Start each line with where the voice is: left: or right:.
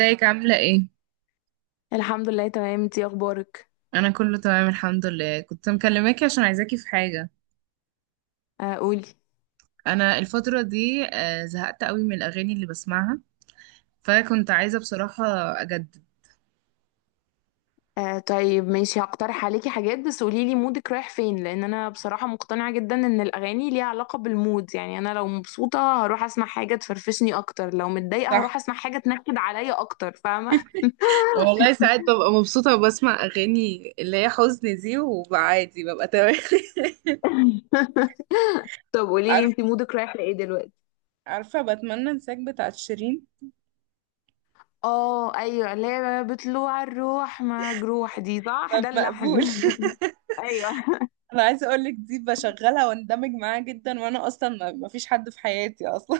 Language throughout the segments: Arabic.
right: ازيك عاملة ايه؟
left: الحمد لله، تمام. انتي اخبارك؟
right: أنا كله تمام الحمد لله. كنت مكلماكي عشان عايزاكي في حاجة.
left: آه، قولي.
right: أنا الفترة دي زهقت قوي من الأغاني اللي بسمعها، فكنت عايزة بصراحة أجدد.
left: آه، طيب ماشي. هقترح عليكي حاجات، بس قوليلي مودك رايح فين؟ لان انا بصراحة مقتنعة جدا ان الاغاني ليها علاقة بالمود. يعني انا لو مبسوطة هروح اسمع حاجة تفرفشني اكتر، لو متضايقة
right: صح.
left: هروح اسمع حاجة تنكد عليا اكتر، فاهمة؟
right: والله ساعات ببقى مبسوطة وبسمع أغاني اللي هي حزن دي وببقى عادي، ببقى تمام.
left: طب قوليلي
right: عارف،
left: انتي مودك رايح لايه دلوقتي؟
right: عارفة بتمنى انساك بتاعت شيرين.
left: اه ايوه، اللي هي بطلوع الروح مجروح دي، صح، ده
right: مقبول.
left: اللحن. ايوه.
right: أنا عايزة أقولك، دي بشغلها واندمج معاها جدا، وأنا أصلا ما فيش حد في حياتي أصلا.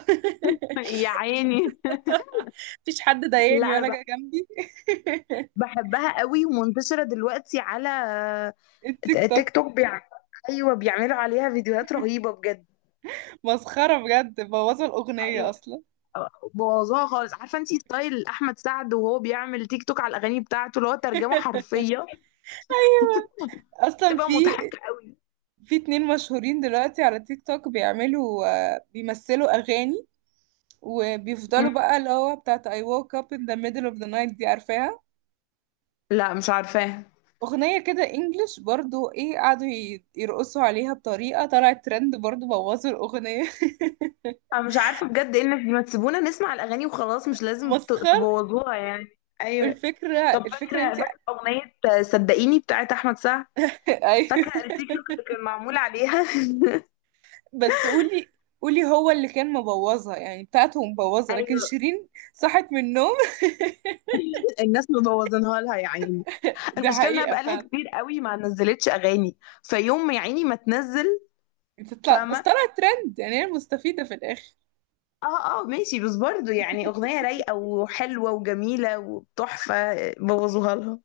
left: يا عيني.
right: مفيش حد
left: لا
right: ضايقني
left: انا
right: ولا جه جنبي.
left: بحبها قوي ومنتشرة دلوقتي على
right: التيك توك
left: تيك توك. بيعمل... ايوه، بيعملوا عليها فيديوهات رهيبه بجد.
right: مسخرة بجد، بوظوا الأغنية
left: ايوه.
right: أصلا.
left: بوظوها خالص. عارفه انتي ستايل احمد سعد، وهو بيعمل تيك توك على الاغاني بتاعته اللي هو ترجمه حرفيه،
right: أيوة أصلا
left: بتبقى
right: في،
left: مضحكه قوي.
right: في اتنين مشهورين دلوقتي على تيك توك بيعملوا، بيمثلوا أغاني وبيفضلوا
left: مم.
right: بقى اللي هو بتاعت I woke up in the middle of the night دي، عارفاها؟
left: لا مش عارفاها.
right: أغنية كده إنجلش برضو، إيه، قعدوا يرقصوا عليها بطريقة طلعت ترند، برضو بوظوا الأغنية.
left: انا مش عارفه بجد ايه الناس دي، ما تسيبونا نسمع الاغاني وخلاص، مش لازم
right: مسخر.
left: تبوظوها يعني، ايوه.
right: الفكرة،
left: طب فاكره
right: انت.
left: فاكره اغنيه صدقيني بتاعت احمد سعد،
right: أيوة.
left: فاكره التيك توك اللي كان معمول عليها؟
right: بس قولي، قولي، هو اللي كان مبوظها يعني، بتاعته مبوظة، لكن
left: ايوه.
right: شيرين صحت من النوم.
left: الناس مبوظينها لها يا عيني.
right: دي
left: المشكله انها
right: حقيقة
left: بقالها
right: فعلا.
left: كتير قوي ما نزلتش اغاني. فيوم ما يا عيني ما تنزل.
right: بتطلع، بس
left: فاهمه.
right: طلعت ترند، يعني هي المستفيدة في الآخر.
left: اه اه، ماشي. بس برضو يعني اغنيه رايقه وحلوه وجميله وتحفه بوظوها لها.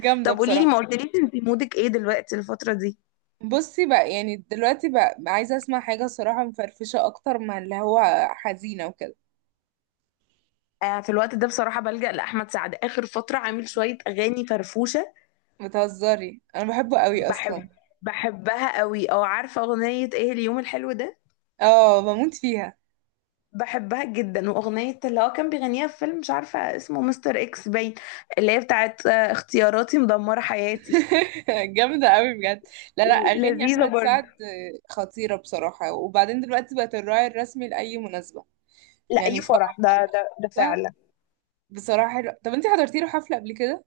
right: جامدة
left: طب قولي لي،
right: بصراحة.
left: ما قلتليش انت مودك ايه دلوقتي الفتره دي؟
right: بصي بقى، يعني دلوقتي بقى عايزة اسمع حاجة صراحة مفرفشة أكتر من اللي هو حزينة وكده.
left: آه، في الوقت ده بصراحه بلجأ لاحمد سعد. اخر فتره عامل شويه اغاني فرفوشه.
right: بتهزري؟ أنا بحبه قوي
left: بحب
right: أصلا.
left: بحبها قوي. او عارفه اغنيه ايه؟ اليوم الحلو ده،
right: اه، بموت فيها.
left: بحبها جدا. واغنيه اللي هو كان بيغنيها في فيلم مش عارفه اسمه، مستر اكس باين، اللي هي بتاعت اختياراتي مدمره حياتي.
right: جامدة قوي بجد. لا لا، أغاني
left: لذيذه
right: أحمد
left: برضه.
right: سعد خطيرة بصراحة. وبعدين دلوقتي بقت الراعي الرسمي لأي مناسبة،
left: لا،
right: يعني
left: اي
right: فرح
left: فرح، ده
right: بقى.
left: فعلا.
right: بصراحة حلو. طب انت حضرتي له حفلة قبل كده؟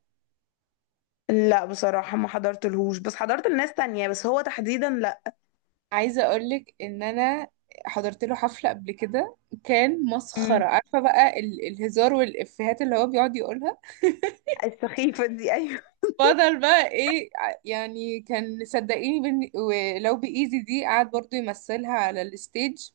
left: لا بصراحه ما حضرتلهوش، بس حضرت لناس تانية، بس هو تحديدا لا.
right: عايزة اقولك ان انا حضرت له حفلة قبل كده، كان
left: امم.
right: مسخرة. عارفة بقى الهزار والإفيهات اللي هو بيقعد يقولها.
left: السخيفه دي، ايوه.
right: فضل بقى ايه، يعني كان، صدقيني ولو بإيزي دي قعد برضو يمثلها على الستيج.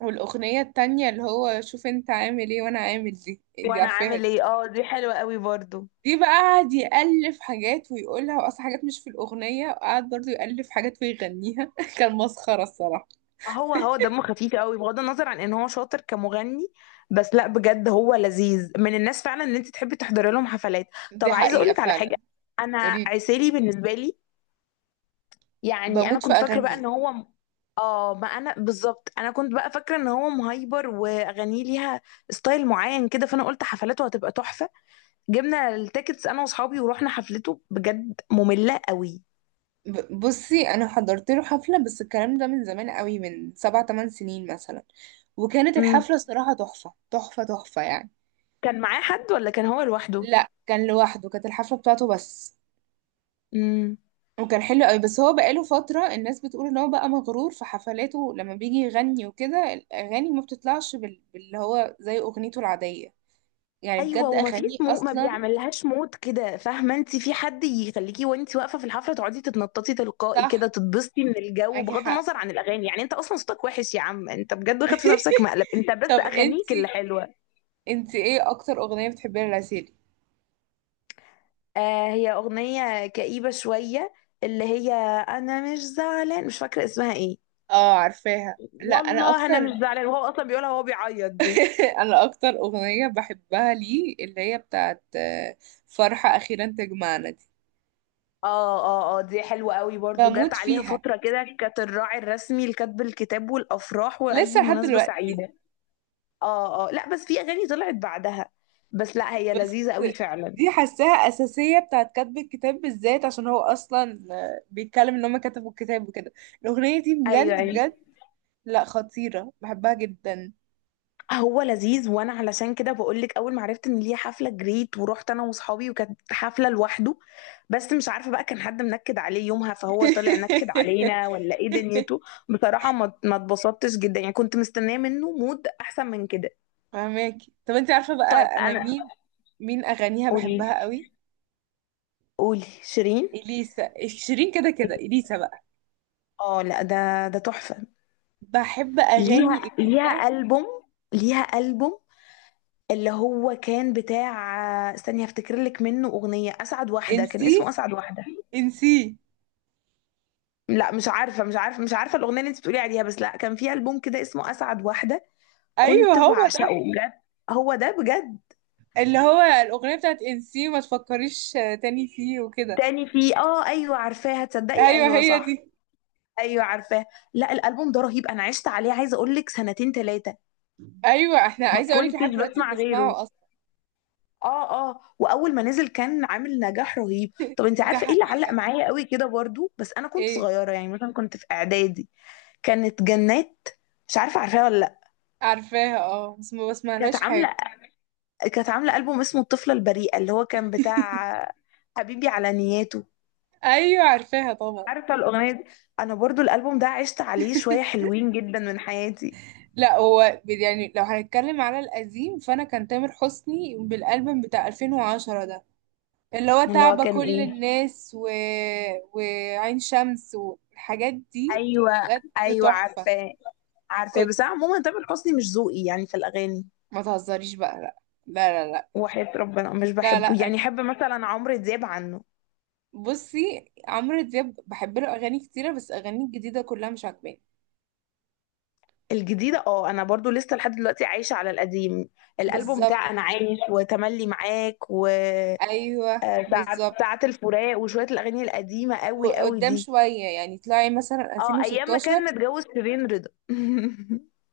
right: والأغنية التانية اللي هو شوف انت عامل ايه وانا عامل دي دي
left: وانا
right: عارفاها دي؟
left: عامل ايه، اه دي حلوه قوي برضه.
right: دي بقى قعد يألف حاجات ويقولها، وأصلا حاجات مش في الأغنية، وقعد برضو يألف حاجات ويغنيها. كان مسخرة الصراحة.
left: هو دمه خفيف قوي بغض النظر عن ان هو شاطر كمغني. بس لا، بجد هو لذيذ من الناس فعلا، ان انت تحبي تحضري لهم حفلات.
right: دي
left: طب عايزه اقول
right: حقيقة
left: لك على حاجه.
right: فعلا.
left: انا...
right: اريد
left: عسيلي بالنسبه لي. يعني انا
right: بموت في
left: كنت فاكره بقى
right: اغانيه.
left: ان هو اه، ما انا بالظبط. انا كنت بقى فاكره ان هو مهايبر واغانيه ليها ستايل معين كده، فانا قلت حفلاته هتبقى تحفه. جبنا التيكتس انا واصحابي ورحنا حفلته، بجد ممله قوي.
right: بصي انا حضرت له حفلة، بس الكلام ده من زمان قوي، من سبع تمن سنين مثلا، وكانت
left: امم.
right: الحفلة الصراحة تحفة تحفة تحفة يعني.
left: كان معاه حد ولا كان هو لوحده؟
right: لا كان لوحده، كانت الحفلة بتاعته بس، وكان حلو قوي. بس هو بقاله فترة الناس بتقول ان هو بقى مغرور في حفلاته لما بيجي يغني وكده، الاغاني ما بتطلعش باللي هو زي اغنيته العادية، يعني
left: ايوه.
right: بجد
left: وما فيش
right: اغانيه
left: ما
right: اصلا.
left: بيعملهاش موت كده، فاهمه انت؟ في حد يخليكي وانت واقفه في الحفله تقعدي تتنططي تلقائي كده،
right: صح.
left: تتبسطي من الجو
right: معاكي
left: بغض
right: حق.
left: النظر عن الاغاني. يعني انت اصلا صوتك وحش يا عم انت بجد، واخد في نفسك مقلب. انت بس
right: طب
left: اغانيك اللي
right: انتي،
left: حلوه.
right: انت ايه اكتر اغنية بتحبيها لعسيلي؟
left: آه، هي اغنيه كئيبه شويه، اللي هي... انا مش زعلان، مش فاكره اسمها ايه.
right: اه عارفاها. لا انا
left: والله انا
right: اكتر.
left: مش زعلان، وهو اصلا بيقولها وهو بيعيط دي.
right: انا اكتر اغنية بحبها ليه اللي هي بتاعت فرحة اخيرا تجمعنا دي.
left: اه. اه اه، دي حلوة قوي برضو. جت
right: بموت
left: عليها
right: فيها
left: فترة كده كانت الراعي الرسمي لكتب الكتاب والأفراح
right: لسه
left: وأي
right: لحد
left: مناسبة
right: دلوقتي.
left: سعيدة. اه اه، لا بس في اغاني طلعت بعدها. بس لا هي
right: بس
left: لذيذة قوي فعلا.
right: دي حاساها اساسية بتاعت كتب الكتاب بالذات، عشان هو اصلا بيتكلم ان هما كتبوا الكتاب وكده. الاغنية دي
left: ايوه
right: بجد
left: ايوه.
right: بجد. لا خطيرة، بحبها جدا.
left: هو لذيذ، وانا علشان كده بقول لك اول ما عرفت ان ليه حفلة جريت ورحت انا واصحابي، وكانت حفلة لوحده. بس مش عارفة بقى كان حد منكد عليه يومها فهو طلع نكد علينا، ولا ايه دنيته. بصراحة ما اتبسطتش جدا يعني، كنت مستنية منه مود احسن من كده.
right: فهماكي؟ طب انت عارفة
left: طيب
right: بقى انا
left: انا...
right: مين، مين اغانيها
left: قولي.
right: بحبها قوي؟
left: قولي شيرين.
right: اليسا. شيرين كده كده، اليسا بقى.
left: اه لا، ده تحفة.
right: بحب اغاني
left: ليها
right: اليسا.
left: ليها ألبوم. ليها ألبوم اللي هو كان بتاع... استني هفتكر لك منه. اغنيه اسعد واحده، كان
right: انسي،
left: اسمه اسعد واحده.
right: انسي.
left: لا مش عارفه، مش عارفه الاغنيه اللي انت بتقولي عليها، بس لا كان في البوم كده اسمه اسعد واحده.
right: ايوه
left: كنت
right: هو
left: بعشقه
right: ده.
left: بجد. هو ده بجد.
right: اللي هو الاغنية بتاعت انسي ما تفكريش تاني فيه وكده.
left: تاني في، اه ايوه عارفاها. تصدقي
right: ايوه
left: ايوه
right: هي
left: صح.
right: دي.
left: ايوه عارفاه. لا الالبوم ده رهيب، انا عشت عليه عايزه اقول لك سنتين ثلاثه.
right: ايوه، احنا
left: ما
right: عايزة اقولك لحد
left: كنتش
right: دلوقتي
left: بسمع غيره.
right: بنسمعه اصلا.
left: اه اه، واول ما نزل كان عامل نجاح رهيب. طب انت
right: ده
left: عارفه ايه اللي علق
right: حقيقة.
left: معايا قوي كده برضو بس انا كنت
right: ايه؟
left: صغيره، يعني مثلا كنت في اعدادي. كانت جنات، مش عارفة عارفاها ولا لأ؟
right: عارفاها اه، بس ما
left: كانت
right: بسمعلهاش حاجة.
left: عاملة كانت عاملة ألبوم اسمه الطفلة البريئة، اللي هو كان بتاع حبيبي على نياته.
right: ايوه عارفاها طبعا.
left: عارفة الأغنية دي؟ أنا برضو الألبوم ده عشت عليه شوية حلوين جدا من حياتي.
right: لا هو يعني لو هنتكلم على القديم، فانا كان تامر حسني بالالبوم بتاع 2010 ده، اللي هو
left: اللي هو
right: تعب
left: كان
right: كل
left: إيه...
right: الناس وعين شمس والحاجات دي
left: أيوة.
right: بجد
left: أيوة
right: تحفة.
left: عارفاه،
right: كنت،
left: بس أنا عموما تامر حسني مش ذوقي يعني في الأغاني.
right: ما تهزريش بقى. لا، لا لا
left: وحياة ربنا مش
right: لا لا,
left: بحبه،
right: لا.
left: يعني أحب مثلا عمرو دياب عنه.
right: بصي عمرو دياب بحب له اغاني كتيرة، بس اغاني الجديدة كلها مش عاجباني.
left: الجديدة اه، أنا برضو لسه لحد دلوقتي عايشة على القديم. الألبوم
right: بالظبط.
left: بتاع أنا عايش وتملي معاك، و
right: ايوه
left: ساعة
right: بالظبط.
left: ساعة الفراق وشوية الأغاني القديمة قوي قوي
right: وقدام
left: دي.
right: شوية يعني، طلعي مثلا
left: اه، أيام ما كان
right: 2016.
left: متجوز شيرين رضا.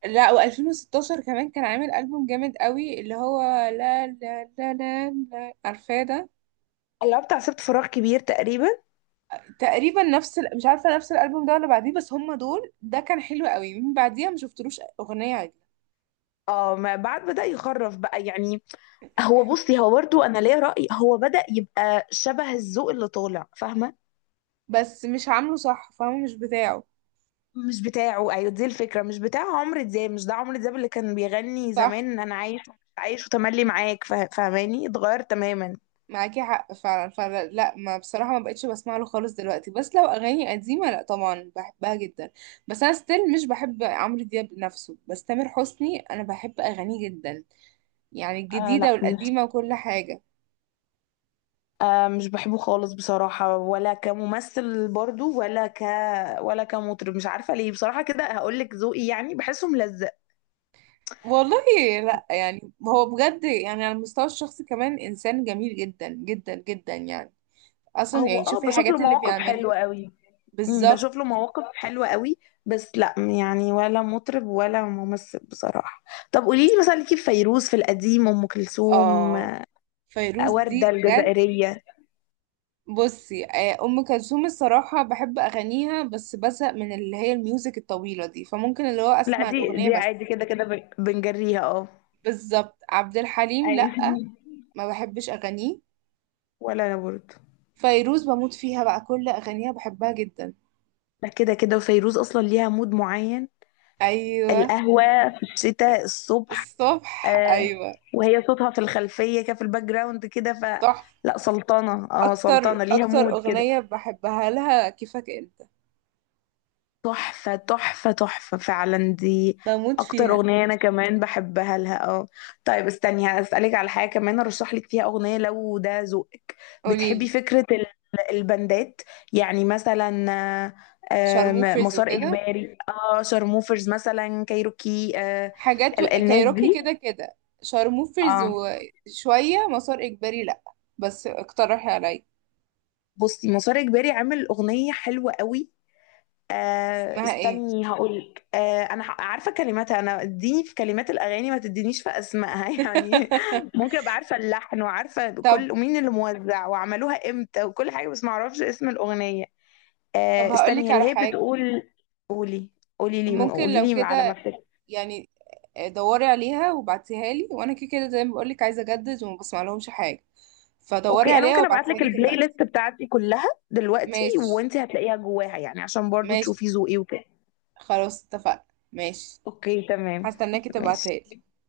right: لا و2016 كمان كان عامل ألبوم جامد قوي، اللي هو لا لا لا لا, لا. عارفاه ده؟
left: اللي هو بتاع سبت فراغ كبير تقريبا.
right: تقريبا نفس مش عارفة نفس الألبوم ده ولا بعديه، بس هما دول. ده كان حلو قوي، من بعديها ما شفتلوش أغنية عدلة.
left: اه، ما بعد بدأ يخرف بقى يعني. هو بصي، هو برضو أنا ليا رأي، هو بدأ يبقى شبه الذوق اللي طالع، فاهمة؟
right: بس مش عامله صح، فاهمة؟ مش بتاعه.
left: مش بتاعه. أيوة دي الفكرة، مش بتاع عمرو دياب. مش ده عمرو دياب اللي كان بيغني
right: صح.
left: زمان أنا عايش، عايش وتملي معاك. فاهماني؟ اتغير تماما.
right: معاكي حق فعلا فعلا. لا ما بصراحة ما بقتش بسمع له خالص دلوقتي، بس لو أغاني قديمة لا طبعا بحبها جدا. بس أنا ستيل مش بحب عمرو دياب نفسه، بس تامر حسني أنا بحب أغانيه جدا، يعني
left: آه
right: الجديدة
left: لا مش...
right: والقديمة وكل حاجة.
left: مش بحبه خالص بصراحة، ولا كممثل برضو، ولا ك... ولا كمطرب. مش عارفة ليه بصراحة، كده هقولك ذوقي. يعني بحسه ملزق.
right: والله، لا يعني هو بجد يعني على المستوى الشخصي كمان انسان جميل جدا جدا جدا يعني، اصلا
left: هو
right: يعني شوفي
left: بشوف له
right: الحاجات اللي
left: مواقف حلوة
right: بيعملها.
left: قوي.
right: بالظبط.
left: بشوف له مواقف حلوة قوي. بس لا يعني، ولا مطرب ولا ممثل بصراحة. طب قوليلي مثلا، ليكي في فيروز؟ في القديم أم كلثوم؟
right: اه فيروز دي
left: وردة
right: بجد.
left: الجزائرية.
right: بصي ام كلثوم الصراحه بحب اغانيها، بس بزهق من اللي هي الميوزك الطويله دي، فممكن اللي هو
left: لا،
right: اسمع
left: دي
right: الاغنيه
left: دي
right: بس.
left: عادي كده كده بنجريها، اه.
right: بالظبط. عبد الحليم
left: ايوه.
right: لا، ما بحبش اغانيه.
left: ولا انا برضه.
right: فيروز بموت فيها بقى، كل اغانيها بحبها جدا.
left: لا كده كده، وفيروز اصلا ليها مود معين.
right: ايوه.
left: القهوة في الشتاء الصبح.
right: الصبح
left: آه.
right: ايوه.
left: وهي صوتها في الخلفية كده، في الباك جراوند كده، ف...
right: تحفه.
left: لا سلطانة، اه سلطانة ليها
right: اكتر
left: مود كده.
right: اغنية بحبها لها كيفك انت.
left: تحفة تحفة تحفة فعلا دي.
right: بموت
left: أكتر
right: فيها.
left: أغنية أنا كمان بحبها لها، اه. طيب استني هسألك على حاجة كمان، أرشح لك فيها أغنية لو ده ذوقك. بتحبي
right: قوليلي.
left: فكرة البندات؟ يعني مثلا آه،
right: شارموفرز
left: مسار
right: وكده
left: إجباري، اه شارموفرز، مثلا كايروكي،
right: حاجات
left: الناس
right: كايروكي
left: دي.
right: كده كده. شارموفرز
left: اه.
right: وشوية مسار اجباري لا، بس اقترحي عليا.
left: بصي مسار اجباري عامل اغنيه حلوه قوي.
right: اسمها ايه؟
left: استني هقولك. انا عارفه كلماتها. انا اديني في كلمات الاغاني ما تدينيش في اسمائها يعني. ممكن ابقى عارفه اللحن وعارفه
right: طب
left: كل مين اللي موزع وعملوها امتى وكل حاجه، بس ما اعرفش اسم الاغنيه.
right: طب هقولك
left: استني اللي
right: على
left: هي
right: حاجة.
left: بتقول... قولي. قولي لي،
right: ممكن
left: قولي
right: لو
left: لي على ما
right: كده
left: افتكر.
right: يعني، دوري عليها وبعتيها لي، وانا كده كده زي ما بقولك عايزة اجدد وما بسمع لهمش حاجة، فدوري
left: اوكي، انا
right: عليها
left: ممكن ابعت
right: وابعتيها
left: لك
right: لي
left: البلاي
right: دلوقتي.
left: ليست بتاعتي كلها دلوقتي،
right: ماشي.
left: وانت هتلاقيها جواها، يعني عشان برضو
right: ماشي،
left: تشوفي ذوقي وكده.
right: خلاص اتفقنا. ماشي.
left: اوكي تمام.
right: هستناكي تبعتها
left: ماشي.
right: لي.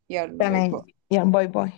right: يلا باي باي.
left: تمام. يلا باي باي.